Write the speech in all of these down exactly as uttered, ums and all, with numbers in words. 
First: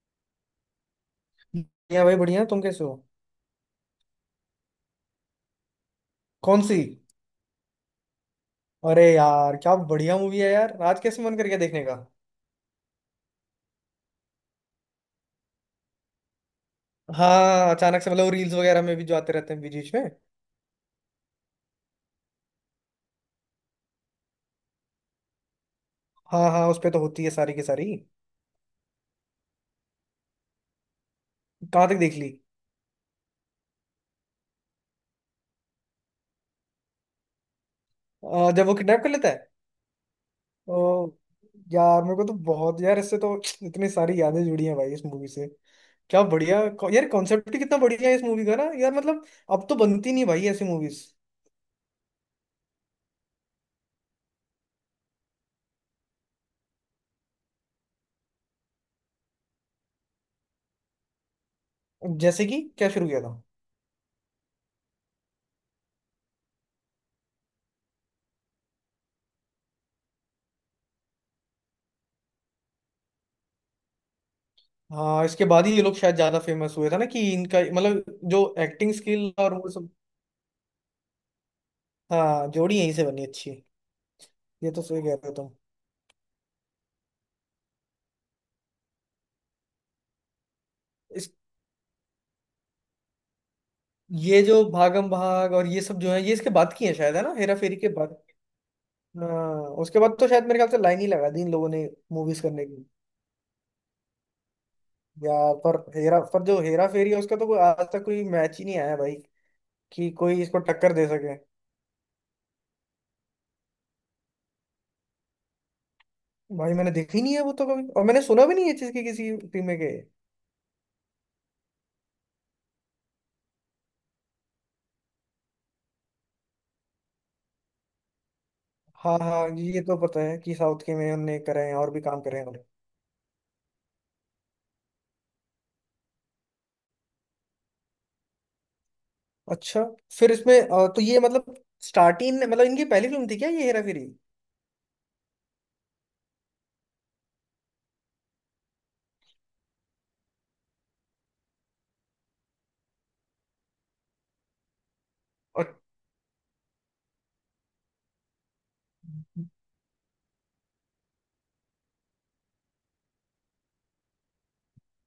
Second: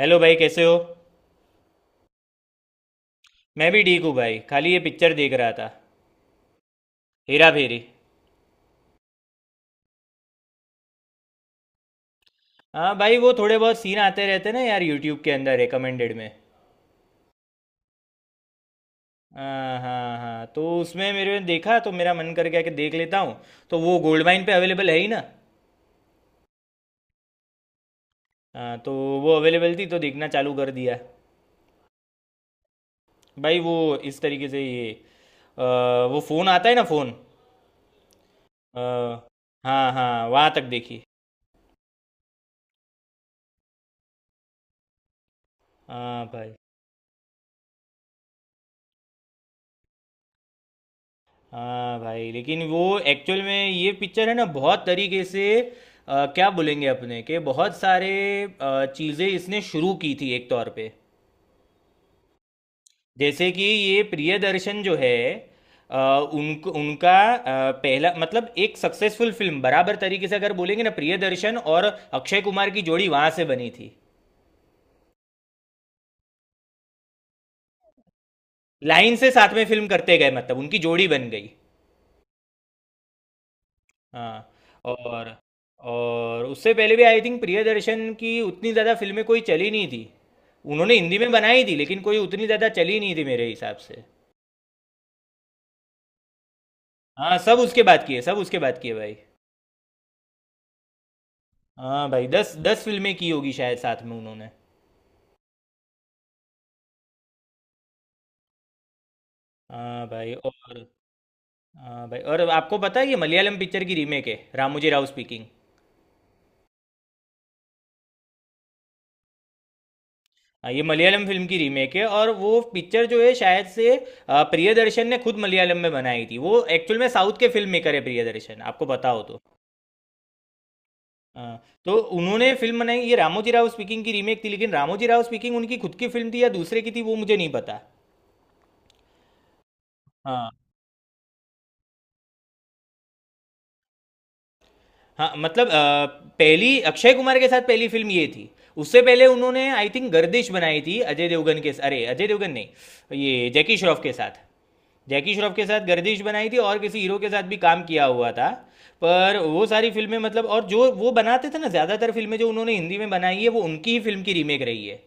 Hello भाई, कैसे हो? बढ़िया भाई, बढ़िया। तुम कैसे हो? मैं भी ठीक हूँ भाई। खाली ये पिक्चर देख रहा था। कौन सी? हेरा फेरी। अरे यार, क्या बढ़िया मूवी है यार। आज कैसे मन कर गया देखने का? हाँ भाई, वो थोड़े बहुत सीन आते रहते ना यार यूट्यूब के अंदर रिकमेंडेड में। हाँ, अचानक से मतलब रील्स वगैरह में भी जो आते रहते हैं बीच हाँ बीच में। हाँ हाँ, तो उसमें मेरे ने देखा तो मेरा मन कर गया कि देख लेता हूँ। तो वो गोल्ड माइन पे अवेलेबल है ही ना। हाँ हाँ, उस पे तो होती है सारी की सारी। हाँ, तो वो अवेलेबल थी तो देखना चालू कर दिया। कहाँ तक देख ली? भाई वो, इस तरीके से ये अ, वो फ़ोन आता है ना फ़ोन। अ, जब वो किडनैप कर लेता है। हाँ हाँ, वहाँ तक ओ। देखी। यार, मेरे को तो बहुत यार इससे तो इतनी सारी यादें जुड़ी हैं भाई इस मूवी से। क्या हाँ भाई। बढ़िया को- यार, कॉन्सेप्ट ही कितना बढ़िया है इस मूवी का ना यार मतलब। अब तो बनती नहीं भाई ऐसी मूवीज। हाँ भाई, लेकिन वो एक्चुअल में ये पिक्चर है ना बहुत तरीके से अ, क्या बोलेंगे अपने के बहुत सारे अ, चीज़ें इसने शुरू की थी एक तौर पे। जैसे कि क्या शुरू किया था? जैसे कि ये प्रियदर्शन जो है अ, उनको उनका अ, पहला मतलब एक सक्सेसफुल फिल्म बराबर तरीके से अगर बोलेंगे ना, प्रियदर्शन और अक्षय कुमार की जोड़ी वहां से बनी थी। हाँ, इसके बाद ही ये लोग शायद ज्यादा फेमस हुए था ना, कि इनका मतलब जो एक्टिंग लाइन से स्किल साथ और में वो फिल्म सब। करते गए, मतलब उनकी जोड़ी बन गई। हाँ, जोड़ी यहीं से बनी अच्छी। हाँ। ये तो सही कह रहे हो और तुम। और उससे पहले भी आई थिंक प्रियदर्शन की उतनी ज़्यादा फिल्में कोई चली नहीं थी। उन्होंने हिंदी में इस बनाई थी लेकिन कोई उतनी ज़्यादा चली नहीं थी मेरे हिसाब से। ये जो भागम भाग और ये सब जो है, ये इसके बाद की है शायद, है ना, हाँ, हेरा सब फेरी उसके के बाद बाद। किए, सब उसके बाद किए भाई। हाँ, उसके बाद तो शायद मेरे ख्याल से लाइन ही लगा दी इन लोगों ने। हाँ भाई, मूवीज दस करने दस की। फिल्में की होगी शायद साथ में उन्होंने। यार पर हेरा पर जो हेरा फेरी है उसका तो कोई आज तक कोई मैच ही नहीं आया भाई। हाँ कि भाई। कोई इसको और टक्कर दे सके। हाँ भाई, और आपको पता है ये मलयालम पिक्चर की रीमेक है, रामोजी राव स्पीकिंग। भाई, मैंने देखी नहीं है वो तो कभी, और मैंने सुना भी नहीं है इस चीज की किसी टीम में के। हाँ, ये मलयालम फिल्म की रीमेक है और वो पिक्चर जो है शायद से अ, प्रियदर्शन ने खुद मलयालम में बनाई थी। वो एक्चुअल में साउथ के फिल्म मेकर है प्रियदर्शन, आपको पता हाँ हो तो। हाँ, ये तो पता है कि साउथ के में उनने हाँ, करे हैं, और तो भी काम करे हैं उन्होंने उन्होंने। फिल्म बनाई, ये रामोजी राव स्पीकिंग की रीमेक थी, लेकिन रामोजी राव स्पीकिंग उनकी खुद की फिल्म थी या दूसरे की थी वो मुझे नहीं पता। अच्छा। फिर हाँ। इसमें अ, तो ये मतलब, स्टार्टिंग मतलब इनकी पहली फिल्म थी क्या ये, हेरा फेरी? हाँ मतलब अ, पहली अक्षय कुमार के साथ पहली फिल्म ये थी। उससे पहले उन्होंने आई थिंक गर्दिश बनाई थी अजय देवगन के, अरे अजय देवगन नहीं, ये जैकी श्रॉफ के साथ। जैकी श्रॉफ के और साथ गर्दिश बनाई थी और किसी हीरो के साथ भी काम किया हुआ था। पर वो सारी फिल्में मतलब और जो वो बनाते थे ना ज़्यादातर फिल्में जो उन्होंने हिंदी में बनाई है वो उनकी ही फिल्म की रीमेक रही है।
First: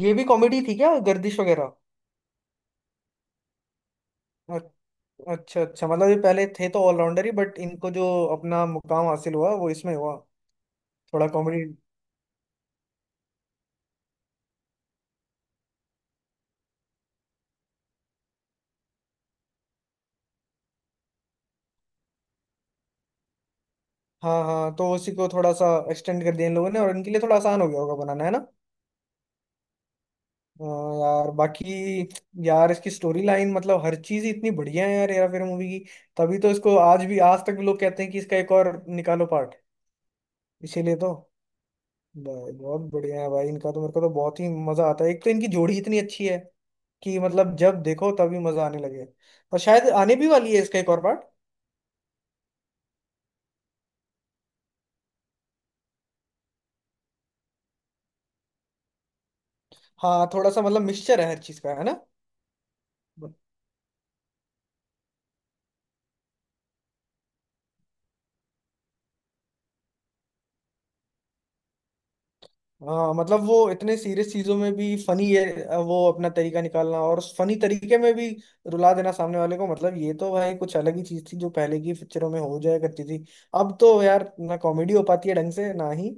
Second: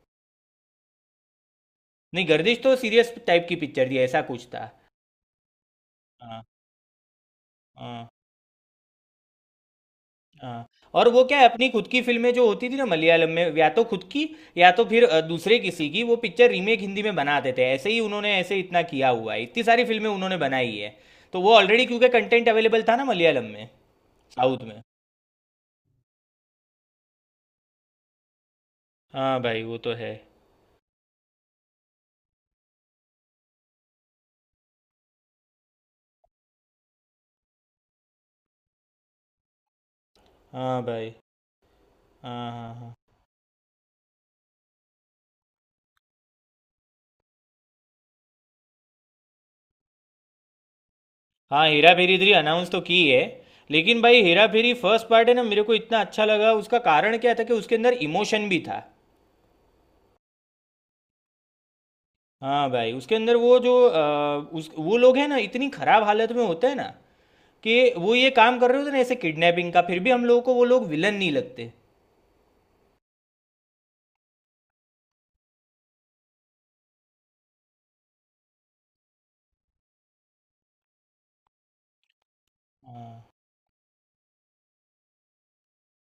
ये भी कॉमेडी थी क्या, गर्दिश वगैरह? नहीं, गर्दिश तो सीरियस टाइप की पिक्चर थी, ऐसा कुछ अ- था। अच्छा अच्छा, मतलब ये हाँ पहले थे तो ऑलराउंडर ही, बट इनको जो हाँ अपना मुकाम हासिल हुआ वो इसमें हुआ। हाँ। और वो थोड़ा क्या है, कॉमेडी। अपनी खुद की फिल्में जो होती थी ना मलयालम में, या तो खुद की या तो फिर अ, दूसरे किसी की, वो पिक्चर रीमेक हिंदी में बना देते हैं, ऐसे ही उन्होंने ऐसे इतना किया हुआ है, इतनी सारी फिल्में उन्होंने बनाई है। तो वो ऑलरेडी, क्योंकि कंटेंट अवेलेबल था ना मलयालम में हाँ साउथ हाँ, में। तो उसी को थोड़ा सा एक्सटेंड कर दिया इन लोगों ने और इनके लिए थोड़ा आसान हो गया होगा बनाना, है ना। हाँ भाई वो तो है। हाँ। यार बाकी, यार इसकी स्टोरी लाइन मतलब हर चीज ही इतनी बढ़िया है यार, हेरा फेरी मूवी की। तभी तो इसको आज भी, आज तक भी लोग कहते हैं कि इसका एक और निकालो पार्ट। हाँ इसीलिए तो। भाई। हाँ भाई, हाँ बहुत हाँ। बढ़िया है भाई, इनका तो मेरे को तो बहुत ही मजा आता है। एक तो इनकी जोड़ी इतनी अच्छी है कि मतलब जब देखो तभी मजा आने लगे। और शायद आने भी वाली है इसका एक और पार्ट। हाँ हेरा फेरी थ्री अनाउंस तो की है। लेकिन भाई, हेरा फेरी फर्स्ट पार्ट है ना, मेरे को इतना अच्छा लगा उसका कारण क्या था कि उसके अंदर इमोशन भी था। हाँ, थोड़ा सा मतलब मिक्सचर है हर चीज का, है ना। हाँ भाई, उसके अंदर वो जो अ, उस वो लोग हैं ना इतनी खराब हालत में होते हैं ना, कि वो ये काम कर रहे होते हैं ना ऐसे किडनैपिंग का, फिर भी हम लोगों को वो लोग विलन नहीं लगते। हाँ मतलब, वो इतने सीरियस चीजों में भी फनी है, वो अपना तरीका निकालना, और फनी तरीके में भी रुला देना सामने वाले को। मतलब ये तो भाई कुछ अलग ही चीज थी जो पहले की पिक्चरों में हो जाया करती थी। अब तो यार, ना कॉमेडी हो पाती है ढंग से, ना ही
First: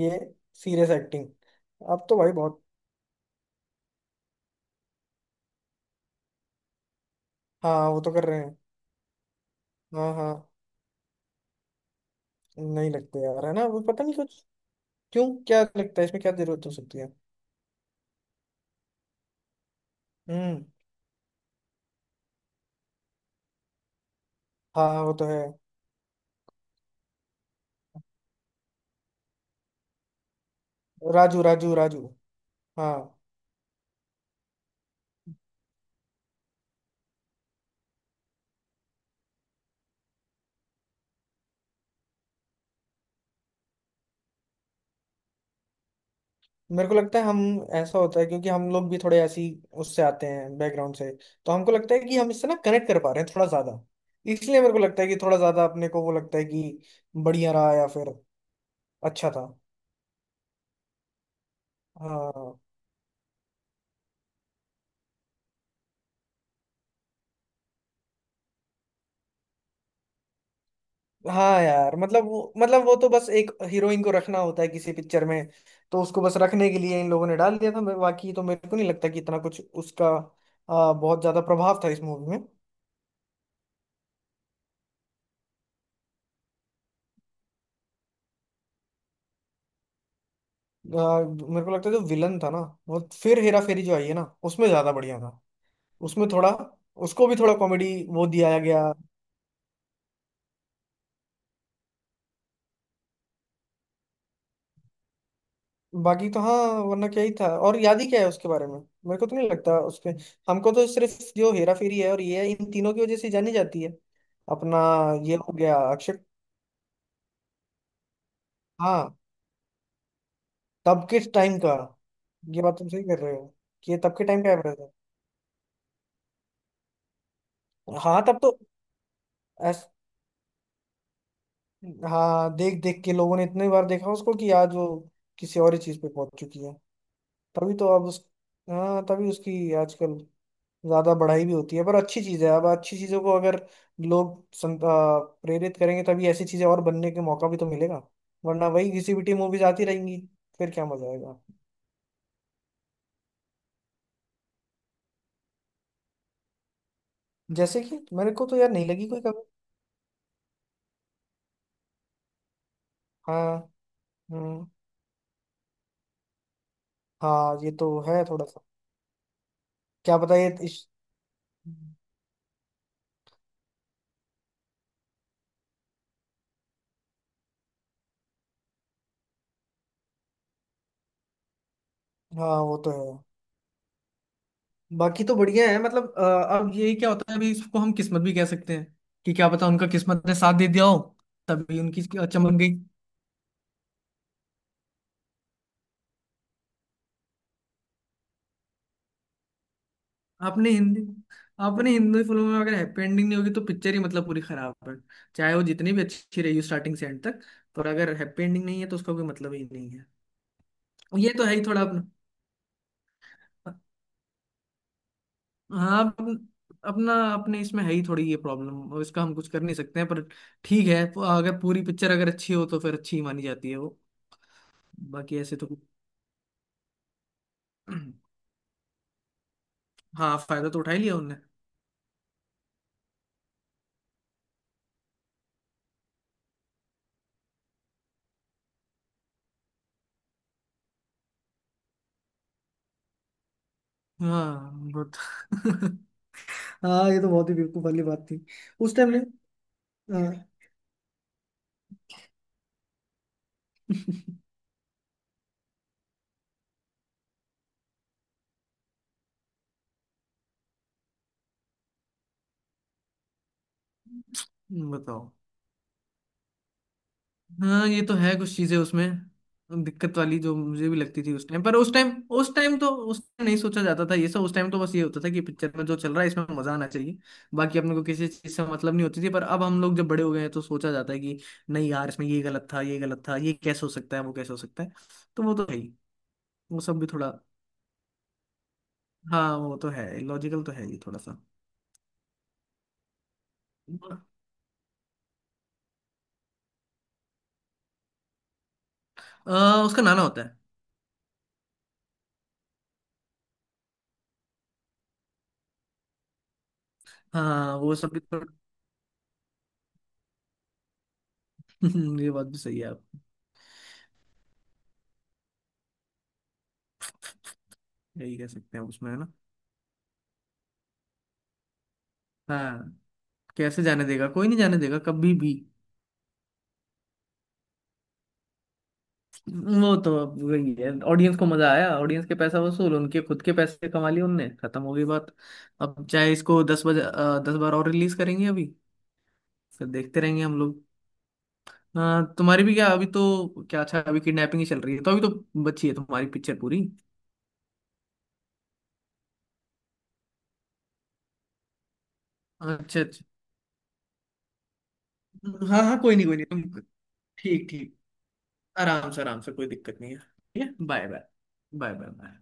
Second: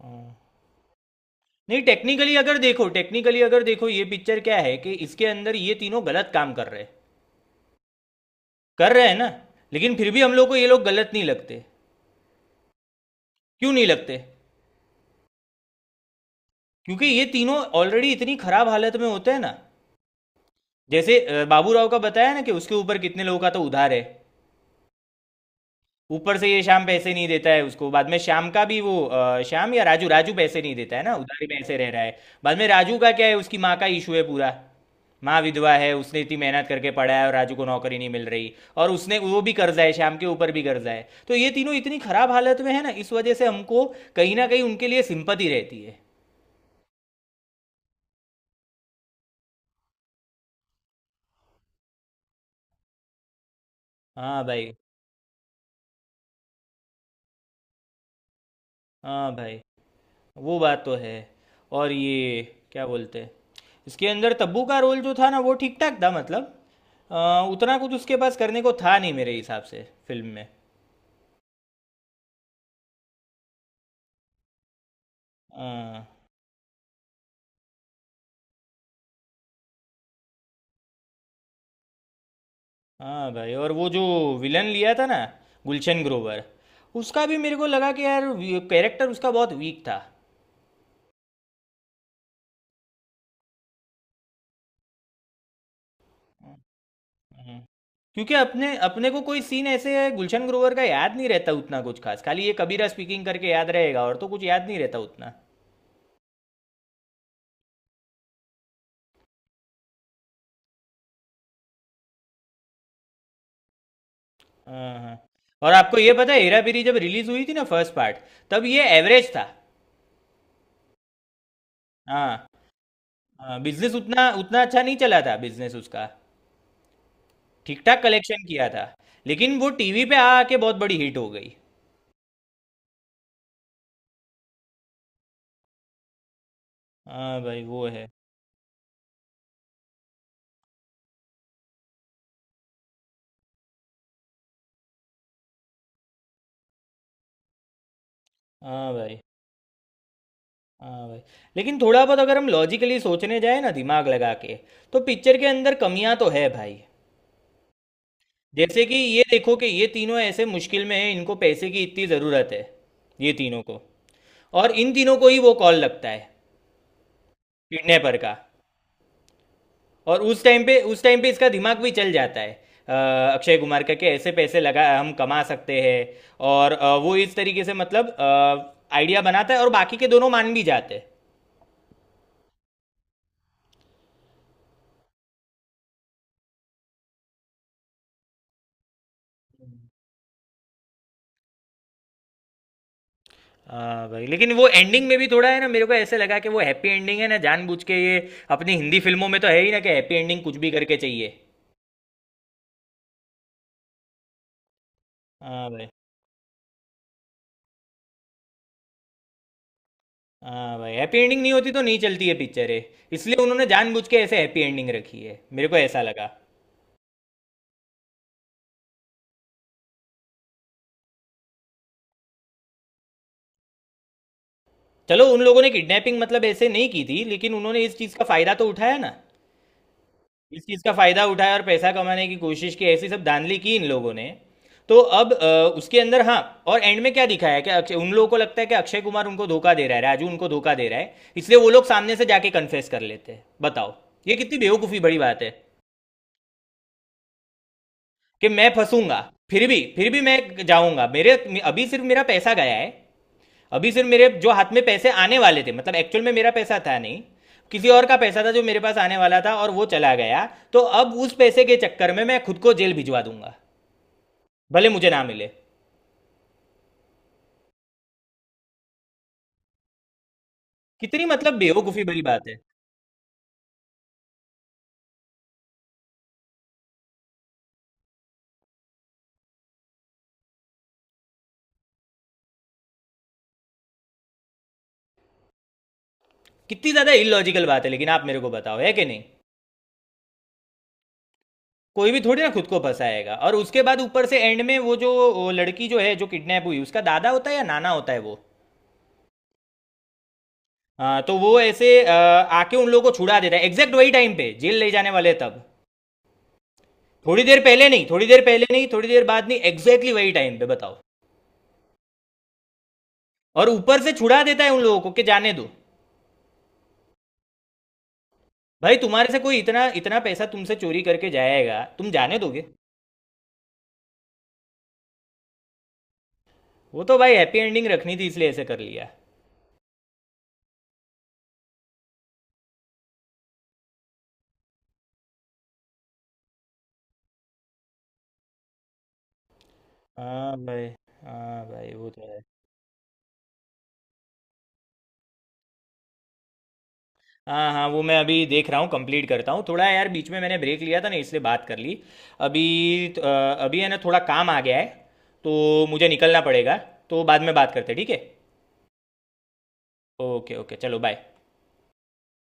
ये हाँ। Serious acting. नहीं, अब तो भाई टेक्निकली अगर बहुत। देखो, टेक्निकली अगर देखो, ये पिक्चर क्या है कि इसके अंदर ये तीनों गलत काम कर रहे हैं, हाँ, वो तो कर रहे हैं। कर रहे हैं ना। लेकिन फिर हाँ भी हम हाँ। लोग को ये लोग गलत नहीं लगते। नहीं लगते यार, है ना, क्यों वो नहीं पता नहीं लगते? कुछ। क्यों? क्या लगता है इसमें, क्या जरूरत हो सकती क्योंकि है? ये तीनों ऑलरेडी इतनी खराब हालत में होते हैं ना। हम्म। जैसे अ, बाबू राव का बताया ना कि उसके ऊपर कितने लोगों का तो उधार है। हाँ, वो तो है। ऊपर से ये श्याम पैसे नहीं देता है उसको, बाद में श्याम का भी वो अ, श्याम या राजू, राजू पैसे नहीं देता है ना, राजू, उधारी में राजू, ऐसे रह रहा राजू। है। बाद में हाँ, राजू का क्या है, उसकी माँ का इशू है पूरा। माँ विधवा है, उसने इतनी मेहनत करके पढ़ा है और राजू को नौकरी नहीं मिल रही। और उसने वो भी कर्जा है, श्याम के ऊपर भी कर्जा है, तो ये तीनों इतनी खराब हालत में है ना, इस वजह से हमको कहीं ना कहीं उनके लिए सिंपति रहती है। मेरे को लगता है हम, ऐसा होता है क्योंकि हम लोग भी थोड़े ऐसी उससे आते हैं बैकग्राउंड से। तो हमको लगता है कि हम इससे ना कनेक्ट कर पा रहे हैं थोड़ा ज्यादा। हाँ इसलिए भाई। मेरे को लगता है कि थोड़ा ज्यादा अपने को वो लगता है कि बढ़िया रहा, या फिर अच्छा हाँ था। भाई, वो बात तो है। और ये हाँ। क्या बोलते हैं, इसके अंदर तब्बू का रोल जो था ना वो ठीक ठाक था, मतलब अ, उतना कुछ उसके पास करने को था नहीं मेरे हिसाब से फिल्म में। हाँ यार, मतलब वो मतलब वो तो बस एक हीरोइन को रखना होता है किसी पिक्चर में। तो हाँ। उसको बस रखने के लिए इन लोगों ने डाल दिया था मैं- बाकी तो मेरे को नहीं लगता कि इतना कुछ उसका आ, बहुत ज्यादा प्रभाव था इस मूवी में। हाँ भाई, और वो जो विलन लिया था ना, गुलशन ग्रोवर, उसका भी मेरे को लगा कि यार कैरेक्टर उसका बहुत वीक था। आ, मेरे को लगता है जो विलन था ना, वो फिर हेरा फेरी जो आई है ना उसमें ज्यादा बढ़िया था। उसमें थोड़ा, उसको भी थोड़ा हम्म। कॉमेडी वो क्योंकि दिया अपने गया। अपने को कोई सीन ऐसे है गुलशन ग्रोवर का याद नहीं रहता उतना कुछ खास, खाली ये कबीरा स्पीकिंग करके याद रहेगा और तो कुछ याद नहीं रहता उतना। बाकी तो हाँ, वरना क्या ही था, और याद ही क्या है उसके बारे में? मेरे को तो नहीं लगता उसके। हमको तो सिर्फ जो हेरा फेरी है और ये है, इन तीनों की वजह से जानी जाती है। अपना, हाँ हाँ। ये हो और गया आपको ये अक्षय। पता है, हेरा फेरी जब रिलीज हुई थी ना फर्स्ट पार्ट, तब ये हाँ, एवरेज था। तब के टाइम का। हाँ। ये बात तुम सही कर रहे हो, हाँ, कि बिजनेस ये तब के उतना टाइम का उतना अच्छा एवरेज नहीं चला था, बिजनेस उसका। ठीक है। ठाक हाँ तब कलेक्शन तो। किया था। लेकिन वो ऐस, टीवी पे आ आके बहुत बड़ी हिट हो गई। हाँ, देख देख के लोगों ने इतने बार देखा उसको कि आज वो किसी और ही चीज पे पहुंच चुकी है। हाँ भाई तभी वो तो अब है। उस, हाँ, तभी उसकी आजकल ज्यादा बढ़ाई भी होती है। पर अच्छी चीज है, अब अच्छी चीजों को अगर लोग सं- आ, प्रेरित करेंगे तभी ऐसी चीजें और बनने के मौका भी तो मिलेगा। वरना वही हाँ घिसी भाई। पिटी मूवीज आती रहेंगी। फिर क्या हाँ मजा भाई, आएगा? लेकिन थोड़ा बहुत अगर हम लॉजिकली सोचने जाए ना दिमाग लगा के, तो पिक्चर के अंदर कमियां तो है भाई। जैसे कि मेरे को तो यार जैसे नहीं कि लगी कोई ये कमी। देखो कि ये तीनों ऐसे मुश्किल में है, इनको पैसे की इतनी ज़रूरत है, ये हाँ। तीनों को। हम्म। और इन तीनों को ही वो कॉल लगता है हाँ, ये तो किडनैपर है का। थोड़ा सा। क्या और पता उस ये टाइम पे, इस, उस टाइम पे इसका दिमाग भी चल जाता है अ, अक्षय कुमार का कि ऐसे पैसे लगा हम कमा सकते हैं। और अ, वो इस तरीके से मतलब आइडिया बनाता है और बाकी के दोनों मान भी जाते हैं। हाँ वो तो है। बाकी तो बढ़िया है मतलब आ, अब यही क्या होता है, अभी इसको हम किस्मत भी कह सकते हैं कि क्या पता उनका किस्मत ने साथ दे दिया हो, तभी उनकी चमक गई। हाँ भाई, लेकिन वो एंडिंग में भी थोड़ा है ना, मेरे को ऐसे लगा कि वो हैप्पी एंडिंग है ना जानबूझ के ये। अपनी हिंदी फिल्मों में तो है ही ना कि हैप्पी एंडिंग कुछ भी आपने करके हिंदी चाहिए। आपने हिंदी फिल्मों में अगर हैप्पी एंडिंग नहीं होगी तो पिक्चर ही मतलब पूरी खराब है। चाहे वो हाँ भाई। जितनी भी अच्छी रही हो स्टार्टिंग से एंड तक, पर अगर हैप्पी एंडिंग नहीं है तो उसका कोई मतलब ही नहीं है। हाँ भाई, हैप्पी ये एंडिंग तो नहीं है ही होती तो थोड़ा नहीं अपना। चलती है पिक्चर है। इसलिए उन्होंने जानबूझ के ऐसे हैप्पी एंडिंग रखी है, मेरे को हाँ ऐसा लगा। अपन- अपना, अपने इसमें है ही थोड़ी ये प्रॉब्लम, इसका हम कुछ कर नहीं सकते हैं पर, ठीक है। अगर पूरी पिक्चर अगर अच्छी हो तो फिर अच्छी ही मानी जाती है वो। चलो, बाकी उन ऐसे लोगों तो ने किडनैपिंग मतलब ऐसे नहीं की थी, लेकिन उन्होंने इस चीज़ का फ़ायदा तो उठाया ना। हाँ, इस फायदा तो चीज़ उठा का ही लिया फ़ायदा उनने। उठाया और पैसा कमाने की कोशिश की, ऐसी सब धांधली की इन लोगों ने। तो अब अ, उसके अंदर, हाँ। और एंड में क्या दिखाया है कि अक्षय, उन लोगों को लगता है कि अक्षय कुमार उनको धोखा दे रहा है, राजू उनको धोखा दे रहा है, इसलिए वो लोग सामने से जाके कन्फेस कर लेते हैं, बताओ। ये कितनी हाँ बेवकूफ़ी बहुत। बड़ी बात है हाँ, ये तो बहुत ही बेवकूफ वाली बात थी, कि मैं उस टाइम फंसूंगा, में। फिर भी, फिर भी हाँ। मैं जाऊंगा। मेरे, अभी सिर्फ मेरा पैसा गया है, अभी सिर्फ मेरे जो हाथ में पैसे आने वाले थे, मतलब एक्चुअल में मेरा पैसा था नहीं, किसी और का पैसा था जो मेरे पास आने वाला था और वो चला गया। तो अब उस पैसे के चक्कर में मैं खुद को जेल भिजवा दूंगा, भले मुझे ना बताओ। मिले। हाँ, ये तो है कुछ चीजें उसमें दिक्कत वाली जो मुझे भी लगती कितनी थी, उस मतलब टाइम पर। उस बेवकूफ़ी टाइम भरी बात उस है। टाइम तो उस टाइम नहीं सोचा जाता था ये सब। उस टाइम तो बस ये होता था कि पिक्चर में जो चल रहा है इसमें मजा आना चाहिए। बाकी अपने को किसी चीज से मतलब नहीं होती थी, पर अब हम लोग जब बड़े हो गए हैं तो सोचा जाता है कि नहीं यार, इसमें ये गलत था, ये गलत था, ये कैसे हो सकता है, वो कैसे हो सकता है। तो वो तो है ही। वो कितनी सब भी ज़्यादा थोड़ा, इलॉजिकल बात है, लेकिन आप मेरे को बताओ है कि नहीं? हाँ वो तो है, लॉजिकल तो है ये थोड़ा सा। कोई भी थोड़ी ना खुद को फंसाएगा। और उसके बाद ऊपर से एंड में वो जो वो लड़की जो है जो किडनैप हुई, उसका दादा होता है या नाना होता है वो। आ, उसका नाना होता है। हाँ, तो वो ऐसे अ, आके उन लोगों को छुड़ा देता है एग्जैक्ट वही टाइम पे, जेल ले जाने वाले तब। थोड़ी देर हाँ, पहले वो नहीं, सब भी थोड़ी देर थोड़ा। पहले नहीं, थोड़ी देर बाद नहीं, एग्जैक्टली वही टाइम पे, बताओ। ये बात भी सही है आप, और ऊपर से छुड़ा देता है उन लोगों को कि जाने दो। यही कह सकते हैं भाई उसमें, है तुम्हारे ना। से कोई इतना इतना पैसा तुमसे चोरी करके जाएगा, तुम जाने दोगे? हाँ, कैसे जाने देगा? कोई नहीं जाने देगा कभी भी। वो तो भाई हैप्पी एंडिंग रखनी थी इसलिए ऐसे कर लिया। वो तो अब वही है, ऑडियंस को मजा आया, ऑडियंस के पैसा वसूल, उनके खुद के पैसे कमा लिए उनने, खत्म हो गई बात। अब चाहे इसको दस बजे अ, दस बार और रिलीज करेंगे अभी, फिर देखते रहेंगे हाँ हम लोग। भाई। हाँ भाई वो तो हाँ, है। तुम्हारी भी क्या अभी तो, क्या अच्छा, अभी किडनैपिंग ही चल रही है, तो अभी तो बची है तुम्हारी पिक्चर पूरी। हाँ हाँ, वो मैं अभी देख रहा हूँ, कंप्लीट करता हूँ थोड़ा। यार बीच में मैंने ब्रेक लिया था ना, इसलिए बात कर ली अभी। अच्छा अ, अच्छा। अभी है ना थोड़ा काम आ गया है, हाँ तो हाँ, मुझे कोई नहीं, कोई निकलना नहीं तुम। पड़ेगा। तो बाद में ठीक बात करते ठीक। हैं, ठीक है। आराम से, आराम से, कोई दिक्कत नहीं है, ओके ठीक है, ओके, चलो bye bye. Bye. Bye bye bye.